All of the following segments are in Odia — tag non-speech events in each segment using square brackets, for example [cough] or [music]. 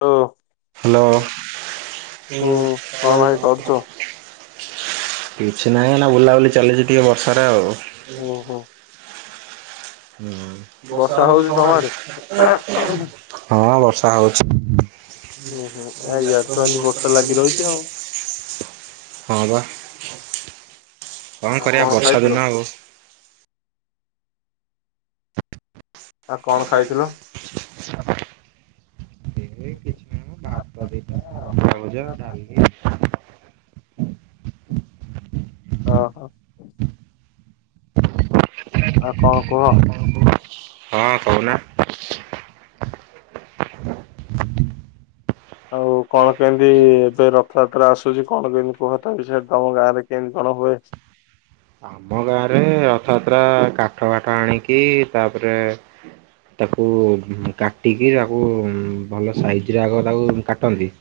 ଓ ହାଲୋ। ହୁଁ କଣ ଭାଇ କରୁଛ? କିଛି ନାହିଁ ଏଇନା ବୁଲାବୁଲି ଚାଲିଚି ଟିକେ ବର୍ଷାରେ ଆଉ। ଓହୋ ହୁଁ। ହଁ ବର୍ଷା ହଉଛି ହଉଚି। ତମ ଆଡେ? [unintelligible] ଉୁଁ ହୁଁ ଆ ୟାର ତ ଏମିତି ବର୍ଷା ଲାଗି ରହିଛି ଆଉ। ହଁ ବା କଣ ଆଉ କରିବା କଣ ବର୍ଷା ଦିନ ଖାଇଥିଲ ଆଉ। କଣ ଖାଇଥିଲ ସାଧା। ଏଇ କିଛି ନାହିଁମ ଭାତ ଦିଟା ଆଉ ଆଳୁ ଭଜା ଡାଲି। ଓ ହୋ। ଆଉ କଣ କୁହ? ମୋ ଅବଡ଼ା ହଁ କହୁନା? ଆଉ କଣ କେମିତି ଏବେ ରଥଯାତ୍ରା ଆସୁଛି କଣ କେମିତି କୁହ ତା ବିକ୍ଷୟରେ କୁହ ସେ ତମ ଗାଁରେ କେମତି କଣ ହୁଏ? ଆମ ଗାଁରେ ରଥଯାତ୍ରା କାଠ ବାଠ ଆଣିକି ତାପରେ ତାକୁ କାଟିକି ତାକୁ ଭଲ ସାଇଜ ରେ ଆଗ ତାକୁ କାଟନ୍ତି।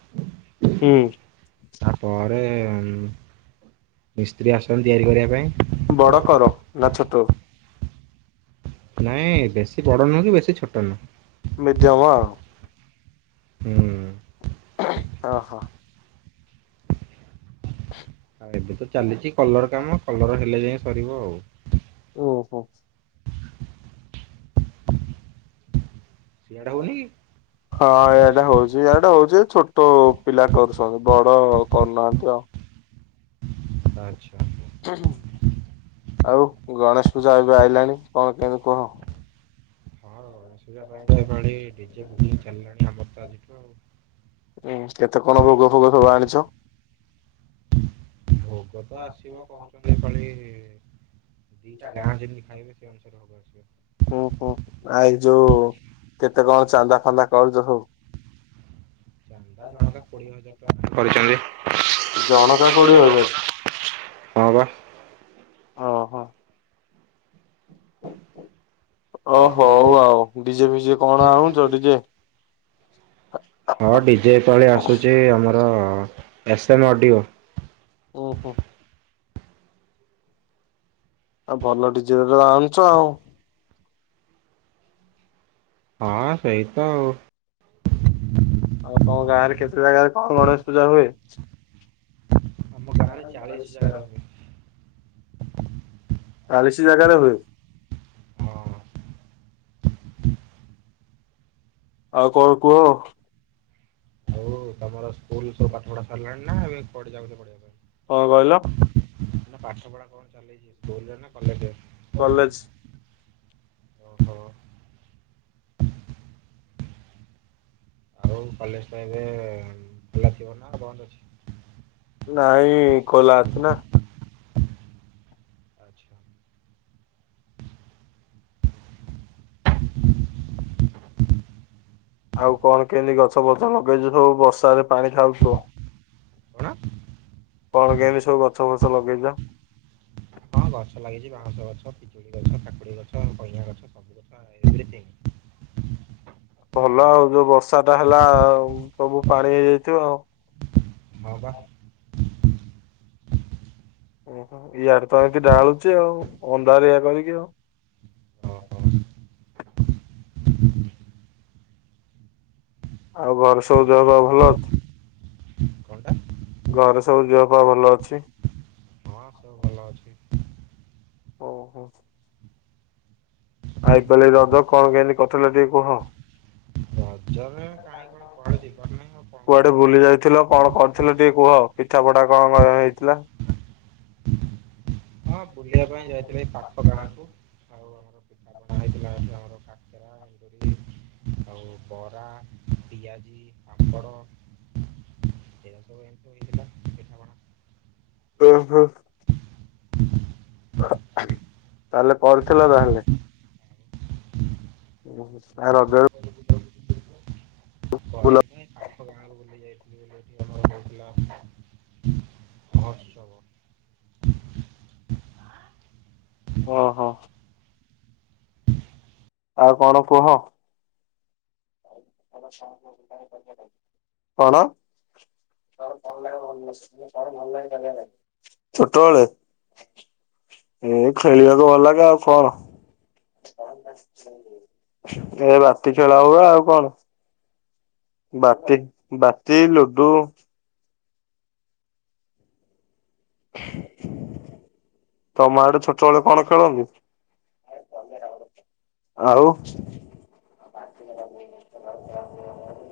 ହୁଁ। ତାପରେ ମିସ୍ତ୍ରୀ ଆସନ୍ତି ତିଆରି କରିବା ପାଇଁ। ବଡ କର ନା ଛୋଟ। ନାଇଁ ବେଶୀ ବଡ ନୁହଁ କି ବେଶୀ ଛୋଟ ନୁହଁ ମିଡିଅମ୍ ଆଉ। ହୁଁ ଓହୋ। ଏବେ ତ ଚାଲିଛି କଲର କାମ କଲର ହେଲେ ଯାଇ ସରିବ ଆଉ। ଓହୋ। ସିଆଡ଼େ ହଉନି କି? ହଁ ଏଆଡେ ହଉଛି। ୟଆଡେ ହଉଛି ଛୋଟ ପିଲା କରୁଛନ୍ତି ବଡ କରୁନାହାନ୍ତି ଆଉ। ଆଚ୍ଛା। ଆଉ ଗଣେଶ ପୂଜା ଏବେ ଆଇଲାଣି କଣ କେମତି କୁହ। ହଁ ଗଣେଶ ପୂଜା ପାଇଁ ତ ଏଭଳି ଡିଜେ ବୁକିଂ ଚାଲିଲାଣି ଆମର ତ ଆଜିଠୁ ଆଉ। ହୁଁ କେତେ କଣ ଭୋଗ ଫୋଗ ସବୁ ଆଣିଛ? ଭୋଗ ତ ଆସିବ କହୁଛନ୍ତି କାଳି। ଦିଟା ଗାଁ ଯେମିତି ଖାଇବେ ସେ ଅନୁସାରେ ହବ ହୁଁ ହୁଁ ଆସିବ। ଆଇ ଯୋଉ କେତେ କଣ ଚାନ୍ଦା ଫାନ୍ଦା କରୁଛ ସବୁ? ଚାନ୍ଦା ଜଣକା କୋଡିଏ ହଜାର ଟଙ୍କା କରିଛନ୍ତି। ଜଣକା କୋଡିଏ ହଜାର। ହଁ ପା। ଓହୋ। ଓ ହଉ ଆଉ ଡିଜେ ଫିଜେ କଣ ଆଣୁଛ ଡିଜେ ହଁ ଡିଜେ ଏ ପାଳି ଆସୁଛି ଆମର। S M audio. ଓ ହୋ। ଆଉ ଭଲ ଡିଜେ ବାଜା ଆଣୁଛ ଆଉ। ହଁ ସେଇ ତ ଆଉ। ଆଉ ତମ ଗାଁ ରେ କେତେ ଜାଗାରେ କଣ ଗଣେଶ ପୂଜା ହୁଏ? ଆମ ଗାଁରେ ଚାଳିଶ ଜାଗାରେ ହୁଏ। ଚାଲିଶ ଜାଗାରେ ହୁଏ? ହଁ। ଆଉ କଣ କୁହ? ହଉ ତମର ସ୍କୁଲ ସବୁ ପାଠ ପଢା ସାରିଲାଣି ନା ଏବେ କୁଆଡେ ଯାଉ ପଢିବା ପାଇଁ? କଣ କହିଲ? ପାଠ ପଢ଼ା କଣ ଚାଲିଚି ସ୍କୁଲ ରେ ନା କଲେଜ ରେ? କଲେଜ ଓ ହୋ। ଆଉ କଲେଜ ଟା ଏବେ ଖୋଲା ଥିବ ନା ବନ୍ଦ ଅଛି? ନାଇଁ ଖୋଲା ଅଛି ନା। ଆଚ୍ଛା ଆଉ କଣ କେମିତି ଗଛ ଫଛ ଲଗେଇଛୁ ସବୁ ବର୍ଷାରେ ପାଣି ଖାଉଥିବ? କଣ କଣ କେମିତି ସବୁ ଗଛ ଫଛ ଲଗେଇଚ? ହଁ ଗଛ ଲାଗିଛି ବାଉଁଶ ଗଛ, ପିଜୁଳି ଗଛ, କାକୁଡି ଗଛ, କଇୟା ଗଛ ସବୁ। କେମିତି? ଭଲ ଆଉ ଯୋଉ ବର୍ଷା ଟା ହେଲା ସବୁ ପାଣି ହେଇଯାଇଥିବ ଆଉ। ହଁ ବା। ଓହୋ ଇଆଡ଼େ ତ ଏମିତି ଢ଼ାଳୁଛି ଆଉ ଅନ୍ଧାରିଆ କରିକି ଆଉ। ଓହୋ। ଆଉ ଘରେ ସବୁ ଦେହ ପାଆ ଭଲ ଅଛି? କଣଟା? ଘରେ ସବୁ ଦେହ ପା ଭଲ ଅଛି? ହଁ ସବୁ ଭଲ ଅଛନ୍ତି। ଓହୋ। ଆଉ ଏପାଳି ରଜ କଣ କେମିତି କଟିଲା ଟିକେ କୁହ? ରଜ ରେ କାଇଁ କଣ କୁଆ କୁଆଡେ ବୁଲି ଯାଇଥିଲ କଣ କରିଥିଲ ଟିକେ କୁହ ପିଠା ପଢା କଣ କଣ ହେଇଥିଲା? ହଁ ବୁଲିବା ପାଇଁ ଯାଇଥିଲି ଏଇ ପାଖ ଗାଁକୁ। ଆଉ ଆମର ପିଠାପଣା ହେଇଥିଲା ଆମର କାକରା, ଏଣ୍ଡୁରି ଆଉ ବରା, ପିଆଜି, ପାମ୍ପଡ଼ ଏମିତି। ସବୁ ହେଇଥିଲା ପିଠାପଣା ଓ ହୋ। ତାହେଲେ କରିଥିଲ ତାହେଲେ? ଓ ହୋ ରଜରେ [unintelligible] ବୁଲ ପାଖ ଗାଁ କୁ ବୁଲି ଯାଇଥିଲି ଆମର [unintelligible] ହେଉଥିଲା ମହୋତ୍ସବ। ଓହୋ। ଆଉ କଣ କୁହ? କଣ? ଛୋଟ ବେଳେ? ଏ ଖେଳିବାକୁ ଭଲ ଲାଗେ ଆଉ କଣ। ଏ ବାଟି ଖେଳ ହୁଏ ଆଉ କଣ? ବାତି, ଲୁଡୁ। ତମ ଆଡ଼େ ଛୋଟବେଳେ କଣ ଖେଳନ୍ତି? ଆଉ